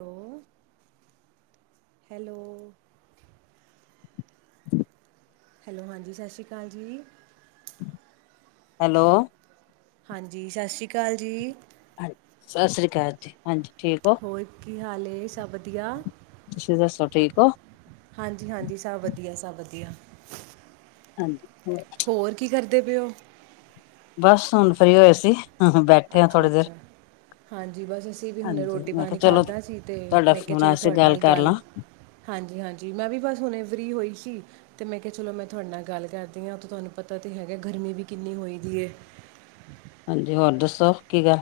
ਹੋਰ hello. [unintelligible] Hello, ਹਾਂਜੀ ਸਸ਼੍ਰੀ ਕਾਲ ਜੀ। ਹੈਲੋ। ਹਾਂਜੀ, ਸਸ਼੍ਰੀ ਕਾਲ ਜੀ। ਹਾਂ, ਸਸ੍ਰੀ ਕਾਲ ਜੀ ਹਾਂਜੀ ਠੀਕ ਹੋ। ਹੋਰ ਕੀ ਹਾਲ ਏ ਸਭ ਵਧਿ ਤੁਸੀਂ ਦੱਸੋ, ਠੀਕ ਹੋ? ਹਾਂਜੀ-ਹਾਂਜੀ, ਸਭ ਵਧੀਆ-ਸਭ ਵਧੀਆ। ਹਾਂਜੀ, ਹੋਰ? ਹੋਰ ਕੀ ਕਰਦੇ ਪਏਓ? ਬਾਸ, ਹੁਣ ਫ੍ਰੀ ਹੋਏ ਸੀ, ਬੈਠੇ ਹ ਅੱਛਾ ਥੋੜ੍ਹੀ ਦੇਰ। ਅੱਛਾ ਹਾਂਜੀ, ਬਸ ਅਸੀਂ ਵੀ ਹੁਣੇ ਹਾਂਜੀ ਮੈਂ ਕਿਹਾ ਰੋਟੀ-ਪਾਣੀ ਚਲੋ ਖਾਧਾ ਸੀ ਤੇ ਤੁਹਾਡਾ ਮੈਂ ਕੇਹਾ, ਫੋਨ ਆਇਆ ਚਲੋ ਸੀ ਤੁਹਾਡੇ ਨਾਲ ਕਰ ਗੱਲ ਲਾਂ ਹਾਂਜੀ-ਹਾਂਜੀ, ਮੈਂ ਵੀ ਬਸ ਹੁਣੇ ਫ੍ਰੀ ਹੋਈ ਸੀ। ਤੇ ਮੈਂ ਕੇਹਾ, ਚਲੋ ਮੈਂ ਤੁਹਾਡੇ ਨਾਲ ਗੱਲ ਕਰਦੀ ਆ ਉ ਤੇ ਤੁਹਾਨੂੰ ਪਤਾ ਤੇ ਹੈਗਾ, ਗਰਮੀ ਵੀ ਕਿੰਨੀ ਹੋਈ ਦੀ ਏ। ਹਾਂਜੀ, ਹੋਰ ਦੱਸੋ, ਕੀ ਗੱਲ?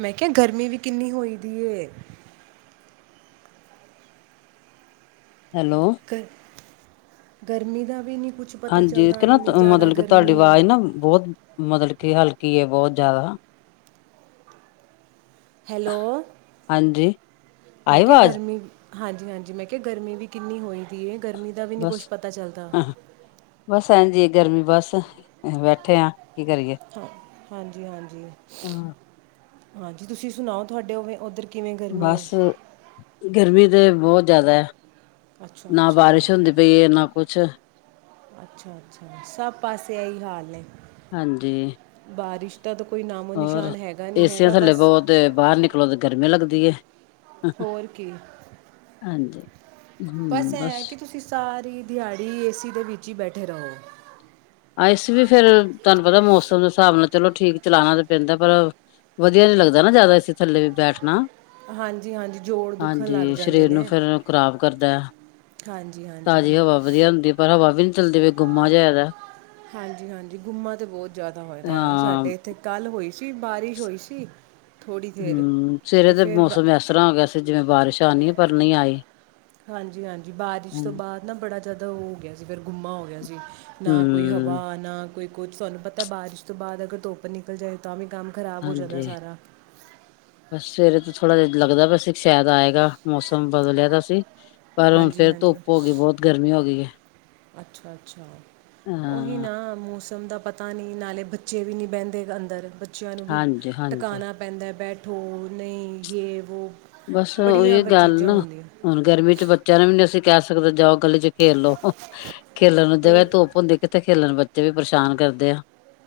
ਮੈਂ ਕੇਆ, ਗਰਮੀ ਵੀ ਕਿੰਨੀ ਹੋਈ ਦੀ ਏ। ਹੈਲੋ। ਗ, ਗਰਮੀ ਦਾ ਵੀ ਨਹੀਂ ਕੁ ਹਾਂਜੀ, ਏਕ ਨਾ ਮਤਲਬ ਕਿ ਤੁਹਾਡੀ ਹੈ ਆਵਾਜ਼ ਨਾ ਬਹੁਤ ਮਤਲਬ ਕਿ ਹਲਕੀ ਏ, ਬੋਤ ਜਿਆਦਾ। ਹੈਲੋ। ਹਾਂਜੀ। ਮੈਂ ਆਈ ਕੇਆ, ਆਵਾਜ਼ ਗਰਮੀ ਹਾਂਜੀ-ਹਾਂਜੀ, ਮੈਂ ਕੇਆ ਗਰਮੀ ਵੀ ਕਿੰਨੀ ਹੋਈ ਦੀ ਏ, ਗਰਮੀ ਦਾ ਵੀ ਨਹੀਂ ਬਸ, ਕੁਛ ਪਤਾ ਚੱਲਦਾ ਅਹ ਬਸ ਐਜ ਈ ਏ ਗਰਮੀ ਬਸ ਬੈਠੇ ਆਂ, ਕੀ ਕਰੀਏ? ਹਾਂ ਹਾਂਜੀ ਹਾਂਜੀ ਹਾਂਜੀ, ਤੁਸੀਂ ਸੁਣਾਓ ਤੁਹਾਡੇ ਓਵੇਂ ਓਧਰ ਬਸ ਗਰਮੀ ਤੇ ਬੋਤ ਜ਼ਾਦਾ। ਅੱਛਾ ਨਾ ਅੱਛਾ ਬਾਰਿਸ਼ ਹੁੰਦੀ ਪਈ ਏ, ਨਾ ਕੁਛ। ਅੱਛਾ-ਅੱਛਾ ਸਭ ਪਾਸੇ ਐ ਈ ਹਾਲ ਨੇ। ਹਾਂਜੀ ਬਾਰਿਸ਼ ਦਾ ਤਾਂ ਕੋਈ ਹੋਰ ਨਾਮੋ-ਨਿਸ਼ਾਨ ਹੈਗਾ ਨੀ, ਏਸੀਆਂ ਹੈਗਾ ਥੱਲੇ ਬਸ। ਬੋ ਤੇ ਬਾਰ ਨਿਕਲੋ ਤੇ ਗਰਮੀ ਲੱਗਦੀ ਏ। ਹੋਰ ਕੀ ਹਾਂਜੀ। ਬਸ ਐ ਐ ਕੀ ਤੁਸੀਂ ਸਾਰੀ ਦਿਹਾੜੀ ਏ ਸੀ ਦੇ ਵਿੱਚ ਈ ਬੈਠੇ ਰਵੋ। ਆ ਏ ਸੀ ਵੀ ਫੇਰ ਤਾਨੂੰ ਪਤਾ ਮੌਸਮ ਦੇ ਸਾਬ ਨਾਲ ਚਲੋ ਠੀਕ ਚਲਾਣਾ ਤੇ ਪੈਂਦਾ। ਪਰ ਵਧੀਆ ਨੀ ਲੱਗਦਾ ਨਾ, ਜ਼ਾਦਾ ਏ ਸੀ ਥੱਲੇ ਵੀ ਬੈਠਣਾ। ਹਾਂਜੀ-ਹਾਂਜੀ ਜੋੜ ਦੁਖਣ ਲੱਗ ਹਾਂਜੀ ਜਾਂਦੇ ਸਰੀਰ ਨੂੰ ਨੇ। ਫੇਰ ਹਾਂਜੀ-ਹਾਂਜੀ। ਤਾਜੀ ਹਵਾ ਵਧੀਆ ਹੁੰਦੀ, ਪਰ ਹਵਾ ਵੀ ਨੀ ਚੱਲਦੀ ਪਈ, ਗੁੰਮਾ ਜਿਆ ਹੋਇਆ ਦਾ। ਹਾਂਜੀ-ਹਾਂਜੀ ਗੁੰਮਾ ਤੇ ਬੋਤ ਜਾਦਾ ਹੋਏ ਦਾ, ਆ ਹਾਂ ਸਾਡੇ ਏਥੇ ਕਲ੍ਹ ਹੋਈ ਸੀ ਬਾਰਿਸ਼, ਹੋਈ ਸੀ। ਥੋੜ੍ਹੀ ਦੇਰ ਹੂੰਅ ਸਵੇਰੇ ਅਤੇ ਤੇ ਫਿਰ ਬ ਮੌਸਮ ਐਸਰ੍ਹਾਂ ਹੋ ਗਿਆ ਸੀ। ਜਿਵੇਂ ਬਾਰਿਸ਼ ਆਣੀ ਏ, ਪਰ ਨਈ ਆਈ। ਹਾਂਜੀ-ਹਾਂਜੀ ਬਾਰਿਸ਼ ਤੋਂ ਬਾਦ ਨਾ ਬੜਾ ਜਾਦਾ ਓ ਗਿਆ ਸੀ, ਫੇਰ ਗੁੰਮਾ ਹੋ ਗਿਆ ਸੀ। ਨਾ ਕੋਈ ਹੂੰ ਹਵਾ, ਨਾ ਕੋਈ ਕੂਛ ਤੁਆਨੂੰ ਪਤਾ, ਬਾਰਿਸ਼ ਤੋਂ ਬਾਦ ਅਗਰ ਧੁੱਪ ਨਿਕਲ ਜਾਏ ਤਾਂ ਵੀ ਕੰਮ ਖਰਾਬ ਹੋ ਜਾਂਦਾ ਹਾਂਜੀ ਸਾਰਾ। [inaudible] ਬਸ ਸਵੇਰੇ ਤੋਂ ਥੋੜ੍ਹਾ ਜਿਆ ਲੱਗਦਾ ਪਿਆ ਸੀ, ਸੈ਼ਦ ਆਏਗਾ। ਮੌਸਮ ਬਦਲਿਆ ਦਾ ਸੀ। ਪਰ ਹੁਣ ਹਾਂਜੀ ਫੇਰ ਧੁੱਪ ਹਾਂਜੀ ਹੋ ਗੀ, ਬੋਤ ਗਰਮੀ ਹੋ ਗੀ ਏ। ਅੱਛਾ-ਅੱਛਾ, ਓਹੀ ਹਾਂ ਨਾ ਮੌਸਮ ਦਾ ਪਤਾ ਪਾਣੀ ਨਾਲੇ ਬੱਚੇ ਵੀ ਨੀ ਬੈਂਦੇ ਅੰਦਰ, ਬੱਚਿਆਂ ਨੂੰ ਵੀ ਹਾਂਜੀ ਹਾਂਜੀ। ਟਕਾਣਾ ਪੈਂਦਾ ਬੈਠੋ ਨਈ, ਯੇ ਵੋ। ਬਾਸ, ਬੜੀਆਂ ਓਈਓ ਕੁ ਗਲ ਚੀਜ਼ਾਂ ਨਾ। ਹੁੰਦੀਆਂ ਹੁਣ ਗਰਮੀ 'ਚ ਬੱਚਿਆਂ ਨੂੰ ਵੀ ਨੀ ਅਸੀਂ ਕੈ ਸਕਦੇ, ਜਾਓ ਗਲੀ 'ਚ ਖੇਲ ਲੋ। ਹ, ਖੇਲਣ ਨੂੰ ਜਗਾ ਹੋਰ ਤੇ ਧੁੱਪ ਹੁੰਦੀ। ਕਿੱਥੇ ਖੇਲਣ ਬੱਚੇ ਵੀ ਪਰਸ਼ਾਨ ਕਰਦੇ ਆ।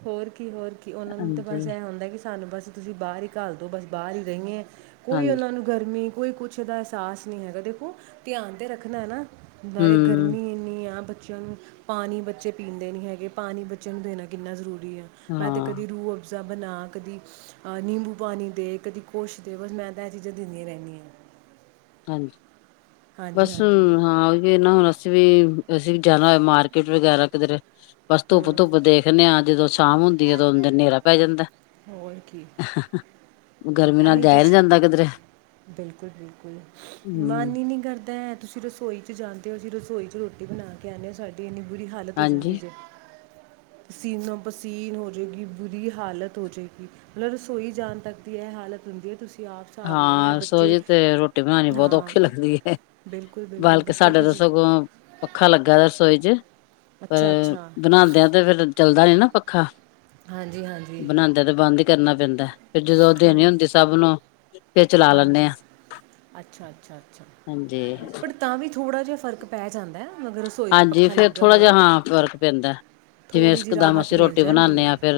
ਹੋਰ ਕੀ ਹੋਰ ਕੀ ਓਨਾਂ ਨੂੰ ਤੇ ਹਾਂਜੀ ਬਸ ਐ ਹੁੰਦਾ ਕੀ ਸਾਨੂੰ ਬਸ ਤੁਸੀਂ ਬਾਰ ਈ ਘਲ ਦੋ, ਬਸ ਬਾਰ ਈ ਰ‌ਈਏ। ਕੋਈ ਹਾਂਜੀ। ਓਨਾਂ ਨੂੰ ਗਰਮੀ ਕੋਈ ਕੁਛਦਾ ਐਸਾਸ ਨੀ ਹੈਗਾ ਦੇਖੋ ਧਿਆਨ ਤੇ ਰੱਖਣਾ ਏ ਨਾ। ਬਾਰੇ ਹੂੰ ਗਰਮੀ ਏਨੀ ਆ ਬੱਚਿਆਂ ਨੂੰ ਪਾਣੀ ਬੱਚੇ ਪੀਂਦੇ ਨੀ ਹੈਗੇ, ਪਾਣੀ ਬੱਚਿਆਂ ਨੂੰ ਦੇਣਾ ਕਿੰਨਾ ਜ਼ਰੂਰੀ ਆ। ਮੈਂ ਤੇ ਹਾਂ ਕਦੀ ਰੂ ਅ ਫਜਾ ਬਣਾ, ਕਦੀ ਆ ਨਿੰਬੂ ਪਾਣੀ ਦੇ, ਕਦੀ ਕੁਛ ਦੇ। ਬਸ ਮੈਂ ਤਾਂ ਏ ਚੀਜ਼ਾਂ ਦਿੰਨੀ ਰੈਣੀ ਆ। ਹਾਂਜੀ ਹਾਂਜੀ ਬਸ ਹਾਂਜੀ ਹਾਂ ਓਈ ਓ ਨਾ ਅਸੀਂ ਵੀ ਅਸੀਂ ਵੀ ਜਾਣਾ ਹੋਏ ਮਾਰਕੀਟ ਵਗੈਰਾ ਕਿਧਰੇ ਬਸ ਧੁੱਪ ਹੂੰ ਧੁੱਪ ਦੇਖਨੇ ਆਂ ਜਦੋਂ ਅ ਤਾਮ ਹੁੰਦੀ ਏ ਤੇ ਓਨੀ ਦੇਰ ਨੇਰਾ ਪੈ ਜਾਂਦਾ। ਹੋਰ ਕੀ। ਗਰਮੀ ਨਾਲ ਜਾਇਆ ਨੀ ਜਾਂਦਾ ਕਿਧਰੇ। ਬਿਲਕੁਲ-ਬਿਲਕੁਲ ਮਨ ਹੂੰ ਈ ਨੀ ਕਰਦਾ ਐ ਤੁਸੀਂ ਦੱਸੋ ਰਸੋਈ 'ਚ ਜਾਂਦੇ ਓ, ਜੀ ਰਸੋਈ 'ਚ ਰੋਟੀ ਬਣਾ ਕੇ ਆਨੇ ਆ, ਸਾਡੀ ਏਨੀ ਬੁਰੀ ਹਾਲਤ ਹੋ ਜਾਂਦੀ ਹਾਂਜੀ ਜੇ। ਪਸੀਨੋ-ਪਸੀਨ ਹੋ ਜੇ ਗੀ, ਬੁਰੀ ਹਾਲਤ ਹੋ ਜੇ ਗੀ। ਮਲਬ ਰਸੋਈ ਜਾਣ ਤੱਕ ਵੀ ਐ ਹਾਲਤ ਹੁੰਦੀ ਏ ਤੁਸੀਂ ਆਪ ਹਿਸਾਬ ਲਾਓ ਜਿਹੜੇ ਹਾਂ ਬੱਚੇ ਰਸੋਈ 'ਚ ਤੇ ਰੋਟੀ ਬਣਾਨੀ ਬਹੁਤ ਹਾਂ ਔਖੀ ਲੱਗਦੀ ਏ। ਬਿਲਕੁਲ ਬਿਲਕੁਲ ਬਲਕਿ ਬੱਚੇ ਸਾਡਾ ਤੇ ਜੀ ਸਗੋਂ ਪੱਖਾ ਲੱਗਾ ਐ ਰਸੋਈ 'ਚ। ਅੱਛਾ ਅ ਅੱਛਾ ਬਣਾਦਿਆਂ ਤੇ ਫੇਰ ਚਲਦਾ ਨੀ ਨਾ ਪੱਖਾ। ਹਾਂਜੀ-ਹਾਂਜੀ। ਤਾਂ ਤੇ ਬੰਦ ਈ ਕਰਨਾ ਪੈਂਦਾ ਫੇਰ ਜਦੋਂ ਓ ਹਾਂ ਦੇਣੀ ਹੁੰਦੀ ਸਭ ਨੂੰ ਫੇਰ ਚਲਾ ਲੈਂਦੇ ਹਾਂਜੀ ਹਾਂ ਅੱਛਾ-ਅੱਛਾ-ਅੱਛਾ ਹਾਂਜੀ ਪੜ੍ ਤਾਂ ਵੀ ਥੋੜ੍ਹਾ ਜਾ ਫਰਕ ਪੈ ਜਾਂਦੈ ਮਗਰ ਉਸ ਹਾਂਜੀ ਫੇਰ ਥੋੜਾ ਜਾ ਹਾ ਫ਼ਰਕ ਪੈਂਦਾ ਜਿਵੇਂ ਥੋੜ੍ਹੀ ਜਿਹੀ ਇਕਸਦਮ ਰਾਹਤ ਅਸੀਂ ਮਿਲ ਰੋਟੀ ਜਾਂਦੀ ਬਣਾਨੇ ਹੈ ਆ ਫੇਰ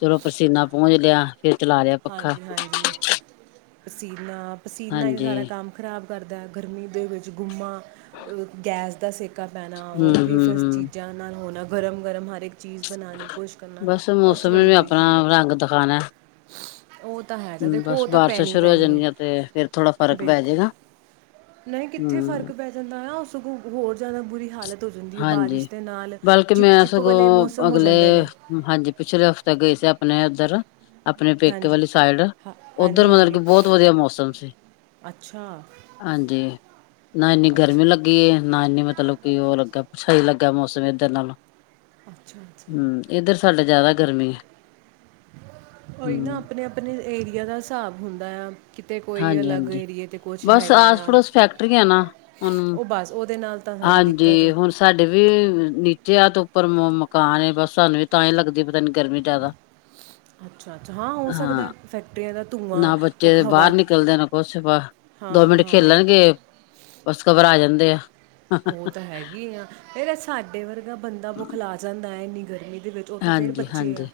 ਚਲੋ ਪਸੀਨਾ ਪੁੰਜ ਲਿਆ ਫੇਰ ਚਲਾ ਲਿਆ ਪੱਖਾ ਹਾਂਜੀ-ਹਾਂਜੀ ਪਸੀਨਾ-ਪਸੀਨਾ ਈ ਹਾਂਜੀ ਸਾਰਾ ਕੰਮ ਖ਼ਰਾਬ ਕਰਦਾ ਗਰਮੀ ਦੇ ਵਿੱਚ ਗੁੰਮਾ ਅ ਗੈਸ ਦਾ ਸਿੱ ਕਾ ਪੈਣਾ ਓ ਹੂੰ ਵੀ ਹੂੰ ਫਿਰ ਹੂੰ ਚੀਜ਼ਾਂ ਨਾਲ ਹੋਣਾ ਗਰਮ-ਗਰਮ ਹਰ ਇੱਕ ਚੀਜ਼ ਬਣਾਨੀ ਕੁਸ਼ ਕਰਨਾ ਬਸ ਓ ਚ ਮੌਸਮ ਨੇ ਬੜੀ ਵੀ ਬੁਰੀ ਆਪਣਾ ਹਾਲਤ [unintelligible] ਓ ਤਾਂ ਹੈਗਾ ਹੂੰ, ਦੇਖੋ ਬਸ ਓ ਤਾਂ ਬਾਰਿਸ਼ਾਂ ਸ਼ੁਰੂ ਹੋ ਪੈਣੀ-ਪੈਣੀ ਈ ਐ ਜਾਣਗੀਆਂ ਤੇ ਫੇਰ ਥੋੜਾ ਫ਼ਰਕ ਪੈ ਬਿਲਕੁਲ। ਜਾਏਗਾ ਨਈ ਕਿੱਥੇ ਫ਼ਰਕ ਹੂੰ, ਪੈ ਜਾਂਦਾ ਆ ਸਗੋਂ ਹੋਰ ਜਾਦਾ ਬੁਰੀ ਹਾਲ ਤ ਹੋ ਜਾਂਦੀ ਐ ਹਾਂਜੀ। ਬਾਰਿਸ਼ ਦੇ ਨਾਲ ਬਲਕਿ ਚਿਪ- ਮੈਂ ਚਿਪ ਵਾਲੇ ਸਗੋਂ ਮੌਸਮ ਹੋ ਅਗਲੇ ਜਾਂਦੇ ਨੇ। ਹਾਂਜੀ ਪਿਛਲੇ ਹਫ਼ਤੇ ਗਈ ਸੀ ਆਪਣੇ ਓਧਰ ਆਪਣੇ ਪੇਕੇ ਹਾਂਜੀ ਵਾਲੀ ਸਾਈਡ ਹਾਂ ਉੱਧਰ ਹਾਂਜੀ ਮਤਲਬ ਕੀ ਹਾਂਜੀ ਬੋਤ ਵਧੀਆ ਮੌਸਮ ਸੀ। ਅੱਛਾ। ਹਾਂਜੀ ਨਾ ਐਨੀ ਗਰਮੀ ਅੱਛਾ ਲੱ ਗੀ ਏ ਨਾ ਐਨੀ ਮਤਲਬ ਕੀ ਓ ਲੱਗਾ ਸਈ ਲੱਗਾ ਮੌਸਮ ਏਧਰ ਨਾਲੋਂ ਅੱਛਾ-ਅੱਛਾ। ਏਧਰ ਸਾਡਾ ਜਾਦਾ ਗਰਮੀ ਐ। ਓਈ ਨਾ ਆਪਣੇ-ਆਪਣੇ ਏਰੀਆ ਦਾ ਹਿਸਾਬ ਹੁੰਦਾ ਆ। ਕਿਤੇ ਕੋਈ ਅਲੱਗ ਹਾਂਜੀ-ਹਾਂਜੀ। ਏਰੀਏ ਤੇ ਕੁਛ ਬਸ ਹੈਗਾ ਆਸ ਆ ਪੜੋਸ ਫੈਕਟਰੀਆਂ ਨਾ ਹੁਣ ਓ ਬਸ ਓਦੇ ਨਾਲ ਤਾਂ ਸਾਰੀ ਦਿੱਕਤ ਏ। ਹਾਂਜੀ ਹੁਣ ਸਾਡੇ ਵੀ ਨੀਚੇ ਆ ਤ ਉੱਪਰ ਮ ਮਕਾਨ ਏ ਬਸ ਸਾਨੂੰ ਵੀ ਤਾਂ ਈ ਲੱਗਦੀ ਨ ਗਰਮੀ ਜਾਦਾ। ਅੱਛਾ-ਅੱਛਾ ਹਾਂ ਹੋ ਸਕਦੈ ਫੈਕਟਰੀਆਂ ਦਾ ਧੂੰਆਂ ਨਾ ਓ ਬੱਚੇ ਹਵਾ ਬਾਹਰ ਨਿਕਲਦੇ ਨੇ ਕੁਛ ਵਾ ਹਾਂ ਦੋ ਮਿੰਟ ਹਾਂ ਖੇਲਣਗੇ ਬਸ ਘਬਰਾ ਜਾਂਦੇ ਆ। ਓ ਤਾਂ ਹੈਗੀ ਆ ਫੇਰ ਸਾਡੇ ਵਰਗਾ ਬੰਦਾ ਬੁਖਲਾ ਜਾਂਦਾ ਐ ਏਨੀ ਗਰਮੀ ਦੇ ਵਿੱਚ ਓ ਤਾਂ ਫੇਰ ਹਾਂਜੀ ਬੱਚੇ ਹਾਂਜੀ ਆ।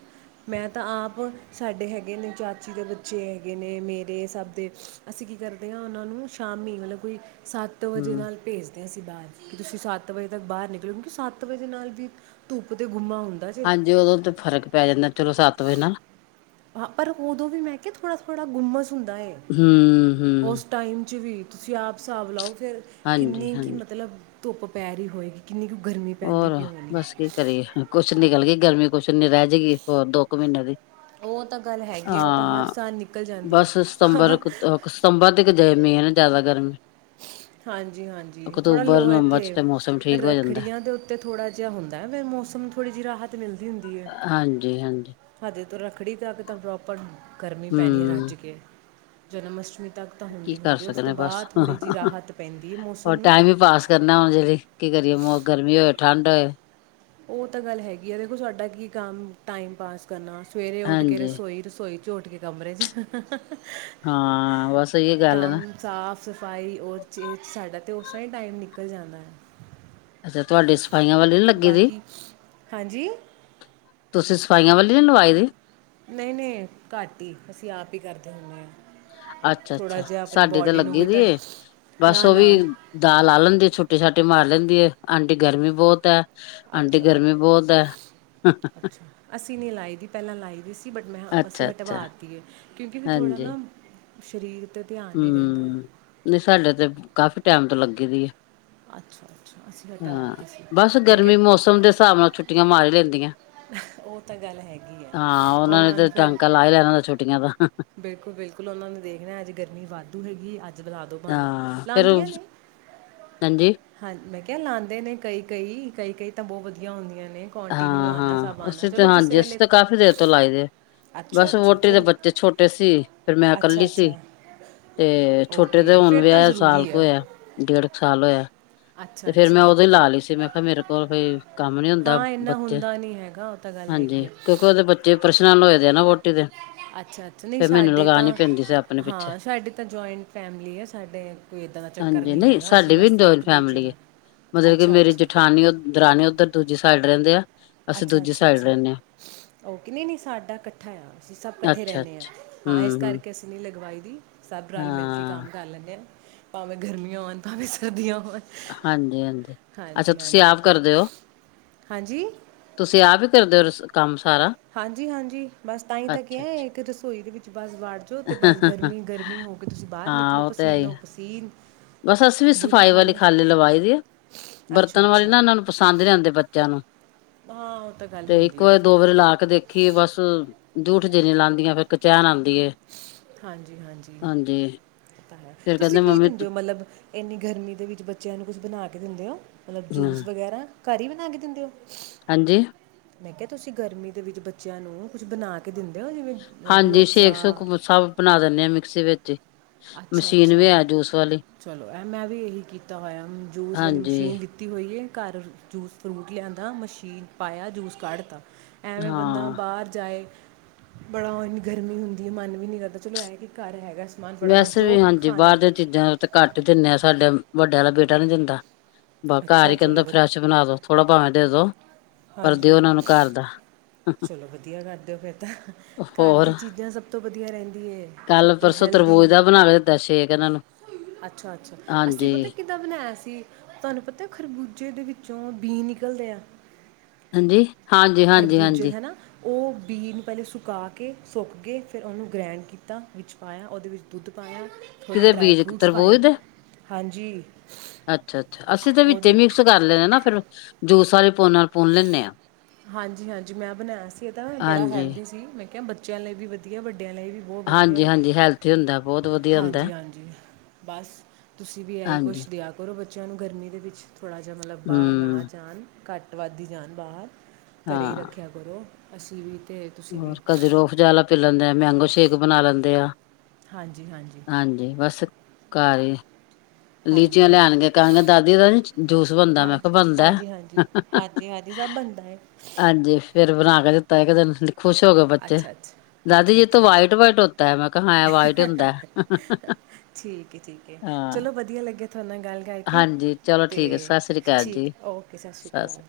ਮੈਂ ਤਾਂ ਆਪ ਸਾਡੇ ਹੈਗੇ ਨੇ ਚਾਚੀ ਦੇ ਬੱਚੇ ਹੈਗੇ ਨੇ ਮੇਰੇ ਸਭ ਦੇ ਅਸੀਂ ਕੀ ਕਰਦੇ ਆ ਓਨਾਂ ਨੂੰ ਸ਼ਾਮੀ ਮਤਲਬ ਕੋਈ ਸੱਤ ਵਜੇ ਹਮ ਨਾਲ ਭੇਜਦੇ ਆ ਅਸੀਂ [unintelligible] ਕੀ ਤੁਸੀਂ ਸੱਤ ਵਜੇ ਤੱਕ ਬਾਰ ਨਿਕਲੋ ਕਿਉਂਕਿ ਸੱਤ ਵਜੇ ਨਾਲ ਵੀ ਧੁੱਪ ਤੇ ਗੁੰਮਾ ਹੁੰਦਾ। ਜੇ ਹਾਂਜੀ ਉਦੋਂ ਤੇ ਫ਼ਰਕ ਪੈ ਜਾਂਦਾ ਚਲੋ ਸੱਤ ਵਜੇ ਨਾਲ। ਹਾਂ ਪਰ ਓਦੋਂ ਵੀ ਮੈਂ ਕਿਆ ਥੋੜਾ-ਥੋੜ੍ਹਾ ਗੁੰਮਸ ਹੁੰਦਾ ਏ ਹਮ ਹਮ ਓਸ ਟਾਈਮ ਚ ਵੀ ਤੁਸੀਂ ਆਪ ਹਿਸਾਬ ਲਾਓ ਫਿਰ ਹਾਂਜੀ ਕਿੰਨੀ ਕੀ ਹਾਂਜੀ ਮਤਲਬ ਧੁੱਪ ਪੈ ਰੀ ਹੋਏਗੀ। ਕਿੰਨੀ ਕ ਗਰਮੀ ਪੈਂਦੀ ਹੋਰ ਪੀ ਹੋਣੀ। ਬਸ ਕੀ ਕਰੀਏ ਕੁਛ ਨਿਕਲ ਗਈ ਗਰਮੀ ਕੁਛ ਨੀ ਰੈ ਜੇਗੀ ਹੋਰ ਦੋ ਕ ਮੀਨੇ ਦੀ। ਓ ਤਾਂ ਗੱਲ ਹੈਗੀ ਆ ਓ ਤਾਂ ਹਰ ਹਾਂ ਸਾਲ ਨਿਕਲ ਜਾਂਦੀ ਬਸ ਸਤੰਬਰ ਐ। ਅਕ ਸਤੰਬਰ ਤਕ [unintelligible] ਜਾਦਾ ਗਰਮੀ। ਹਾਂਜੀ-ਹਾਂਜੀ ਥੋੜ੍ਹਾ ਅਕਤੂਬਰ ਲੋਅ ਨਵੰਬਰ ਚ ਇੱਥੇ ਤੇ ਮੌਸਮ ਠੀਕ ਹੋ ਜਾਂਦਾ ਰੱਖੜੀਆਂ ਦੋ ਤੇ ਥੋੜ੍ਹਾ ਜਿਆ ਹੁੰਦੈ ਫਿਰ ਮੌਸਮ ਥੋੜ੍ਹੀ ਜੀ ਰਾਹਤ ਮਿਲਦੀ ਹੁੰਦੀ ਐ। ਹਾਂਜੀ ਹਾਂਜੀ ਹਜੇ ਤੋਂ ਰੱਖੜੀ ਤਕ ਤਾਂ ਪ੍ਰੋਪਰ ਗਰਮੀ ਪੈਣੀ ਆ ਹਮ ਰੱਜ ਕੇ ਜਨਮ ਅਸ਼ਟਮੀ ਕਤ ਤਾਂ ਕੀ ਕਰ ਹੁੰਦੀ-ਹੁੰਦੀ ਉਸ ਤੋਂ ਸਕਦੇ ਬਸ ਬਾਦ ਥੋੜ੍ਹੀ ਜੀ ਰਾਹਤ ਪੈਂਦੀ ਆਓ ਮੌਸਮ ਨੂੰ। ਲਿਬਾਸ ਕਰਨਾ ਉਦੇ ਲਈ, ਕੀ ਕਰੀਏ ਗਰਮੀ ਹੋਏ ਠੰਡ ਹੋਏ ਉਹ ਤਾਂ ਗੱਲ ਹੈਗੀ ਏ, ਦੇਖੋ ਸਾਡਾ ਕੀ ਕੰਮ ਟਾਈਮ ਪਾਸ ਕਰਨਾ, ਸਵੇਰੇ ਉੱਠ ਕੇ ਹਾਂਜੀ ਰਸੋਈ- ਰਸੋਈ ਚਝੋ ਉੱਠ ਕੇ, ਕਮਰੇ 'ਚ ਹਾਂ ਬਸ ਇਹ ਗੱਲ ਕੰਮ ਨਾ ਸਾਫ ਸਫ਼ਾਈ ਉਹ ਚੇ, ਸਾਡਾ ਤਾਂ ਉਸ ਤਰ੍ਹਾਂ ਹੀ ਟਾਈਮ, ਨਿਕਲ ਜਾਣਾ ਅੱਛਾ, ਤੁਹਾਡੇ ਸਫਾਈਆਂ ਵਾਲੀ? ਨੀ ਲੱਗੀ ਦੀ ਬਾਕੀ ਹਾਂਜੀ ਤੁਸੀਂ, ਸਫਾਈਆਂ ਵਾਲੀ ਨਹੀ ਲਵਾਈ ਦੀ? ਨਹੀਂ -ਨਹੀਂ ਘੱਟ ਈ, ਅਸੀਂ ਆਪ ਹੀ ਕਰਦੇ ਆ ਹਾਂ ਥੋੜ੍ਹਾ ਅੱਛਾ-ਅੱਛਾ ਜਿਹਾ ਆਪਣੀ ਸਾਡੇ ਤੇ ਬਾਡੀ ਨੂੰ ਲੱਗੀ ਵੀ ਦੀ ਤਾਂ ਏ, ਬਸ ਨਾ ਉਹ ਵੀ ਨਾ ਦਾਅ ਲਾ ਲੈਂਦੀ, ਛੁੱਟੀ-ਛਾਟੀ ਮਾਰ ਲੈਂਦੀ ਏ, ਆਂਟੀ ਗਰਮੀ ਬਹੁਤ ਆਂਟੀ, ਅੱਛਾ ਗਰਮੀ ਬਹੁਤ ਐ ਅੱਛਾ ਅਸੀਂ ਨਹੀਂ ਲਾਈ ਦੀ, ਪਹਿਲਾਂ ਲਾਈ ਦੀ ਸੀ। ਬਟ ਮੈਂ ਅਸੀਂ ਅੱਛਾ ਅੱਛਾ ਹਟਵਾਤੀਏ ਕਿਉਂਕਿ, ਵੀ ਥੋੜਾ ਹਾਂਜੀ ਨਾ, ਸਰੀਰ ਤੇ ਧਿਆਨ ਨਹੀਂ ਰਹਿੰਦਾ ਆ ਹੂੰ, ਨਹੀਂ ਸਾਡੇ ਤੇ ਕਾਫੀ ਟਾਈਮ ਤੋਂ, ਲੱਗੀ ਦੀ ਏ ਅੱਛਾ ਅੱਛਾ ਅਸੀਂ ਹਾਂ, ਹਟਾਤੀ ਸੀ ਬਸ ਮੈਂ ਗਰਮੀ ਕਿਹਾ ਮੌਸਮ ਦੇ ਹਿਸਾਬ ਨਾਲ, ਛੁੱਟੀਆਂ ਮਾਰ ਲੈਂਦੀਆਂ ਉਹ ਤਾਂ ਗੱਲ ਹੈਗੀ ਆ ਹਾਂ, ਉਹਨਾਂ ਨੇ ਤੇ ਟਾਂਕਾ ਲਾ ਲੈਣਾ, ਛੁੱਟੀਆਂ ਦਾ ਬਿਲਕੁਲ-ਬਿਲਕੁਲ ਉਹਨਾਂ ਨੇ ਦੇਖਣਾ, ਅੱਜ ਗਰਮੀ, ਵਾਧੂ ਹੈਗੀ ਅੱਜ ਜਦੋਂ ਲਾਦੋ ਬਾਨਾ, ਹਾਂ ਫੇਰ ਲਾਦੀਆਂ ਨੇ ਹਾਂਜੀ। ਹਾਂ, ਮੈਂ ਕਿਹਾ ਲਾਉਂਦੇ ਨੇ, ਕਈ-ਕਈ, ਕਈ-ਕਈ, ਮੋਮਬੱਤੀਆਂ ਹੁੰਦੀਆਂ ਨੇ ਕੰਟੀਨਿਊ ਆਣਾ ਹਾਂ-ਹਾਂ ਸਭ ਆਣਾ ਅ ਤੇ ਚਲੋ ਕਿਸੇ ਹਾਂਜੀ, ਅਸੀਂ ਵੇਲੇ ਤਾਂ ਕਾਫ਼ੀ ਦੇਰ ਤੋਂ ਲਾਈ ਦੇ ਆ ਅੱਛਾ ਬਸ, ਅੱਛਾ ਵੋਹਟੀ ਦੇ ਚਲੋ ਬੱਚੇ ਛੋਟੇ ਸੀ। ਫੇਰ ਮੈਂ ਇਕੱਲੀ ਅੱਛਾ ਸੀ। ਅੱਛਾ ਤੇ ਛੋਟੇ ਤੇ ਓਕੇ ਹੁਣ ਫਿਰ ਤਾਂ ਵਿਆਹ ਸਾਲ ਜ਼ਰੂਰੀ ਕੁ ਆ ਹੋਇਆ, ਡੇਢ ਕੁ ਸਾਲ ਹੋਇਆ ਤੇ ਅੱਛਾ ਫੇਰ ਮੈਂ ਅੱਛਾ ਉਦੌ ਹੀ ਲਾ ਲਈ ਸੀ। ਮੈਂ ਕਿਹਾ ਮੇਰੇ ਕੋਲ ਕੋਈ ਕੰਮ ਨਈ ਹੁੰਦਾ ਹਾਂ ਇੰਨਾ ਹੁੰਦਾ ਨਈ ਹੈਗਾ, ਉਹ ਤਾਂ ਗੱਲ ਹੈਗੀ ਏ ਦੇਖੋ ਉਹਦੇ ਬੱਚੇ, ਪ੍ਰੇਸ਼ਨ ਨਾਲ ਹੋਏ ਦੇ ਆ ਨਾ, ਵੋਹਟੀ ਦੇ ਅੱਛਾ-ਅੱਛਾ ਨਹੀਂ ਫੇਰ ਮੈਨੂੰ ਸਾਡੇ ਲਗਾਣੀ ਤਾਂ ਪੈਂਦੀ ਸੀ ਆਪਣੇ ਪਿੱਛੇ ਹਾਂ, ਸਾਡੇ ਤਾਂ ਜੁਆਇੰਟ, ਫੈਮਿਲੀ ਆ ਸਾਡੇ ਕੋਈ ਏਦਾਂ ਦਾ ਚੱਕਰ ਹਾਂਜੀ ਨਹੀਂ ਹੈਗਾ, ਅਸੀਂ ਸਾਡੀ ਵੀ ਬਸ ਜੁਆਇੰਟ ਇੱਕ ਦੂਜੇ ਫੈਮਿਲੀ ਏ ਨਾਲ ਮਤਲਬ ਕਿ, ਅੱਛਾ ਮੇਰੀ ਅੱਛਾ ਜੇਠਾਨੀ-ਦਰਾਨੀ ਉੱਧਰ, ਦੂਜੀ ਸਾਈਡ ਰਹਿੰਦੇ ਆ ਅਸੀਂ ਦੂਜੀ ਅੱਛਾ-ਅੱਛਾ, ਸਾਈਡ ਅੱਛਾ ਰਹਿੰਦੇ ਉਹ ਕਹਿ ਨੀ, ਸਾਡਾ ਇਕੱਠਾ ਆ, ਅਸੀਂ ਸਭ ਹਾਂ ਇਕੱਠੇ ਅੱਛਾ ਰਹਿੰਦੇ ਅੱਛਾ ਹਾਂ, ਇਸ ਹਮ ਹਮ ਕਰਕੇ ਅਸੀਂ ਨਈ ਲਗਵਾਈ ਦੀ ਸਭ ਰਲ- ਮਿਲ ਕੇ ਹਾਂ ਕੰਮ ਕਰ ਲੈਂਦੇ ਆ, ਭਾਵੇਂ ਗਰਮੀਆਂ ਹੋਣ, ਭਾਵੇਂ ਸਰਦੀਆਂ ਹੋਣ ਹਾਂਜੀ-ਹਾਂਜੀ ਅੱਛਾ ਹਾਂਜੀ ਤੁਸੀਂ, ਹਾਂਜੀ ਆਪ ਕਰਦੇ ਹੋ ਹਾਂਜੀ ਤੁਸੀਂ, ਆਪ ਵੀ ਕਰਦੇ ਹੋ, ਕੰਮ ਸਾਰਾ ਹਾਂਜੀ-ਹਾਂਜੀ ਬਸ ਤਾਂਹੀ ਤਾਂ ਅੱਛਾ ਕਿਹਾ, ਇੱਕ ਰਸੋਈ ਦੇ ਵਿੱਚ ਬਸ ਵੜ ਜੋ ਤੇ ਬਸ, ਅੱਛਾ ਗਰਮੀ-ਗਰਮੀ ਹੋ ਕੇ ਤੁਸੀਂ ਬਾਹਰ ਹਾਂ ਨਿਕਲੋਗੇ, ਉਹ ਤੇ ਹੈ ਹੀ ਪਸੀਨੋ ਆ। -ਪਸੀਨ ਬਸ ਅਸੀਂ ਵੀ, ਬੁਰੀ ਸਫ਼ਾਈ ਵਾਲੀ ਖਾਲੀ ਹਾਲਤ ਲਵਾਈ ਦੇ ਅੱਛਾ ਬਰਤਣ ਵਾਲੀ ਅੱਛਾ ਨਾ, ਉਹਨਾਂ ਨੂੰ ਪਸੰਦ ਨਈ, ਆਉਂਦੇ ਬੱਚਿਆਂ ਨੂੰ ਹਾਂ ਉਹ ਤਾਂ ਗੱਲ ਤੇ, ਇੱਕ ਹੁੰਦੀ ਆ ਵਾਰੀ- ਫਿਰ ਦੋ ਵਾਰੀ ਲਾ ਕੇ ਦੇਖ ਕਿ ਏ ਬਸ, ਜੂਠ ਜਿਹੀ ਨਈ ਲਾਦੀਆਂ, ਫਿਰ ਕਚੈਣ ਆਉਂਦੀ ਏ ਹਾਂਜੀ- ਹਾਂਜੀ ਤਾਂ ਹੈ, ਫੇਰ ਤੁਸੀਂ ਕਹਿੰਦੇ ਕੀ ਮੰਮੀ ਦਿੰਦੇ ਹੋ ਮਤਲਬ? ਇੰਨੀ ਗਰਮੀ ਦੇ ਵਿੱਚ, ਬੱਚਿਆਂ ਨੂੰ ਕੁਛ ਬਣਾ ਕੇ ਦਿੰਦੇ ਹੋ, ਮਤਲਬ ਜੂਸ ਹੂੰ ਵਗੈਰਾ ਘਰ ਈ, ਬਣਾ ਕੇ ਦਿੰਦੇ ਹੋ? ਹਾਂਜੀ। ਮੈਂ ਕਿਹਾ, ਤੁਸੀਂ ਗਰਮੀ ਦੇ ਵਿੱਚ ਬੱਚਿਆਂ ਨੂੰ, ਕੁਛ ਬਣਾ ਕੇ ਦਿੰਦੇ ਹੋ, ਜਿਵੇਂ ਰੂ ਹਾਂਜੀ ਅਫਜ਼ਾ ਸ਼ੇਕ ਸ਼ੂਕ ਸਭ ਬਣਾ ਦਿੰਨੇ ਹਾਂ ਮਿਕਸੀ ਵਿੱਚ ਈ। ਅੱਛਾ- ਅੱਛਾ ਚਲੋ ਐ ਮੈਂ ਵੀ ਇਹੀ ਕੀਤਾ ਹੋਇਆ, ਜੂਸ ਵਾਲੀ ਹਾਂਜੀ ਮਸ਼ੀਨ ਲਿੱਤ ਤੀ ਹੋਈਏ ਘਰ ਜੂਸ ਫਰੂਟ ਲਿਆਂਦਾ ਮਸ਼ੀਨ ਪਾਇਆ ਜੂਸ ਕੱਢ ਦਿਤਾ। ਐਵੇਂ ਬੰਦਾ ਹਾਂ ਬਾਹਰ ਜਾਏ ਬੜਾ ੳਹ ਏਨੀ ਗਰਮੀ ਹੁੰਦੀ ਏ, ਮਨ ਵੀ ਨਹੀਂੀ ਕਰਦਾ ਚਲੋ ਐ ਕਿ ਘਰ ਹੈਗਾ ਸਮਾਨ। ਫਟਾਫਟ ਵੈਸੇ ਜੋ ਵੀ ਹਾਂਜੀ ਖਾਣਾ ਬਾਹਰ ਦੀਆਂ ਚੀਜ਼ਾਂ ਤਾਂ ਘੱਟ ਹੀ ਦਿੰਨੇ ਆਾਂ, ਸਾਡੇ ਵੱਡੇ ਵਾਲਾ ਬੇਟਾ ਨੀ ਦਿੰਦਾ। ਘਰ ਅੱਛਾ ਹੀ ਕਹਿੰਦਾ ਚਲੋ ਵਧ ਫਰੈਸ਼ ਬਣਾ ਦੋ ਥੋੜਾ ਭਾਵੇਂ ਦੇ ਦੋ, ਪਰ ਦਿਓ ਹਾਂਜੀ ਉਹਨਾਂ ਨੂੰ ਘਰ ਦਾ। ਚਲੋ ਵਧੀਆ ਕਰ ਦਿਓ ਫਿਰ ਤਾਂ, ਘਰ ਦੀ ਹੋਰ ਚੀਜ਼ਾਂ ਸਭ ਤੋਂ ਵਧੀਆ ਰਹਿੰਦੀ ਏ। ਸਭ ਕੱਲ ਤੋਂ ਪਰਸੋਂ ਹੈਲਦੀ ਤਰਬੂਜ ਦਾ ਬਣਾ ਕੇ ਦਿੱਤਾ ਸ਼ੇਕ ਇਹਨਾਂ ਨੂੰ ਅੱਛਾ, ਅੱਛਾ ਹਾਂਜੀ ਅਸੀ ਪਤਾ ਕਿ ਦਾ ਬਣਾਇਆ ਸੀ ਤੁਹਾਨੂੰ ਪਤਾ ਖਰਬੂਜੇ ਦੇ ਵਿੱਚੋਂ ਬੀ ਨਿਕਲਦੇ ਆ। ਹਾਂਜੀ, ਹਾਂਜੀ, ਹਾਂਜੀ, ਖਰਬੂਜੇ ਹਾਂਜੀ। ਹੈ ਨਾ ਉਹ ਬੀ ਨੂੰ ਪਹਿਲੇ ਸੁਕਾ ਕੇ ਸੁੱਕ ਗਏ ਫਿਰ ਉਹਨੂੰ ਗ੍ਰੈਂਡ ਕੀਤਾ ਵਿੱਚ ਪਾਇਆ ਉਹਦੇ ਵਿੱਚ ਦੁੱਧ ਪਾਇਆ ਥੋੜ੍ਹੇ ਕਿਤੇ ਡਰਾਈ ਬੀਜ ਫਰੂਟਸ ਤਰਬੋਜ ਪਾਏ ਦੇ ਹਾਂਜੀ ਅੱਛਾ, ਅੱਛਾ ਅਸੀਂ ਤੇ ਵਿੱਚ ਉਦੋਂ ਮਿਕਸ ਕਰ ਲੈਨੇ ਨਾ ਫੇਿਰ ਜੂਸ ਵਾਲੇ ਪੋਨਿ ਹਾਂਜੀ -ਹਾਂਜੀ ਮੈਂ ਬਣਾਇਆ ਸੀ ਇਹਦਾ ਬੜਾ ਹਾਂਜੀ, ਹੈਲਦੀ ਸੀ ਮੈਂ ਕ ਬੱਚਿਆਂ ਲਈ ਵੀ ਵਧੀਆ ਵੱਡਿਆਂ ਲਈ ਵੀ ਬਹੁਤ ਵਧੀਆ ਹਾਂਜੀ-ਹਾਂਜੀ ਹੈਲਥੀ ਹੁੰਦਾ ਬਹੁਤ ਵਧੀਆ ਹੁੰਦਾ ਹਾਂਜੀ- ਹਾਂਜੀ। ਬਸ ਤੁਸੀਂ ਵੀ ਇਹੀ ਹਾਂਜੀ ਕੁਛ ਦਿਆ ਦੇੳ ਬੱਚਿਆਂ ਨੂੰ ਗਰਮੀ ਦੇ ਵਿੱਚ ਥੋੜ੍ਹਾ ਜਿਹਾ, ਮਤਲਬ ਬਾਹਰ ਨਾ ਹੂੰ ਜਾਣ ਘੱਟ ਵੱਧ ਹੀ ਜਾਣ ਬਾਹਰ। ਘਰੇ ਹੀ ਹਾਂ ਰੱਖਿਆ ਕਰੁਰੋ ਅਸੀਂ ਵੀਤੇ ਹੋਰ ਕਦੇ ਰੂਹ ਅਫਜਾ ਵਾਲਾ ਪੀ ਲੈਂਦੇ ਆ ਮੈਂਗੋ ਸ਼ੇਕ ਬਣਾ ਲੈਂਦੇ ਆ। ਹਾਂਜੀ, ਬਸ ਘਰ ਹੀ। ਹਾਂਜੀ ਲੀਚੀਆਂ ਲੈ ਹਾਂਜੀ ਆਣਗੇ ਕਹਾਂਗੇ ਦਾਦੀ ਦਾ ਨੀ ਜੂਸ ਬਣਦਾ ਮੈਂ ਹਾਂਜੀ ਕਿਹਾ ਬਣਦਾ। ਹਾਂਜੀ ਹਾਂਜੀ ਹਾਂਜੀ- ਹਾਂਜੀ ਸਭ ਬਣਦਾ ਏ। ਹਾਂਜੀ, ਫੇਰ ਬਣਾ ਕੇ ਦਿੱਤਾ ਇੱਕ ਦਿਨ ਖੁਸ਼ ਹੋ ਗਏ ਬੱਚੇ ਅੱਛਾ ਅੱਛਾ ਦਾਦੀ ਅੱਛਾ ਜੀ ਇਹ ਤੇ ਅੱਛਾ ਵਾਈਟ ਅੱਛਾ ਵਾਈਟ ਹੋਤਾ ਹੈ ਮੈਂ ਕਿਹਾ ਹੈ ਵਾਈਟ ਹੀ ਹੁੰਦਾ। ਠੀਕ ਏ -ਠੀਕ ਏ ਹਾਂ ਚਲੋ ਵਧੀਆ ਲੱਗਿਆ ਤੁਹਾਡੇ ਨਾਲ ਗੱਲ ਕਰਕੇ ਹਾਂਜੀ ਚਲੋ ਤੇ ਠੀਕ ਹੈ ਸਤਿ ਸ੍ਰੀ ਅਕਾਲ ਠੀਕ ਏ ਜੀ ਓਕੇ ਸਤਿ ਸ਼੍ਰੀ ਅਕਾਲ।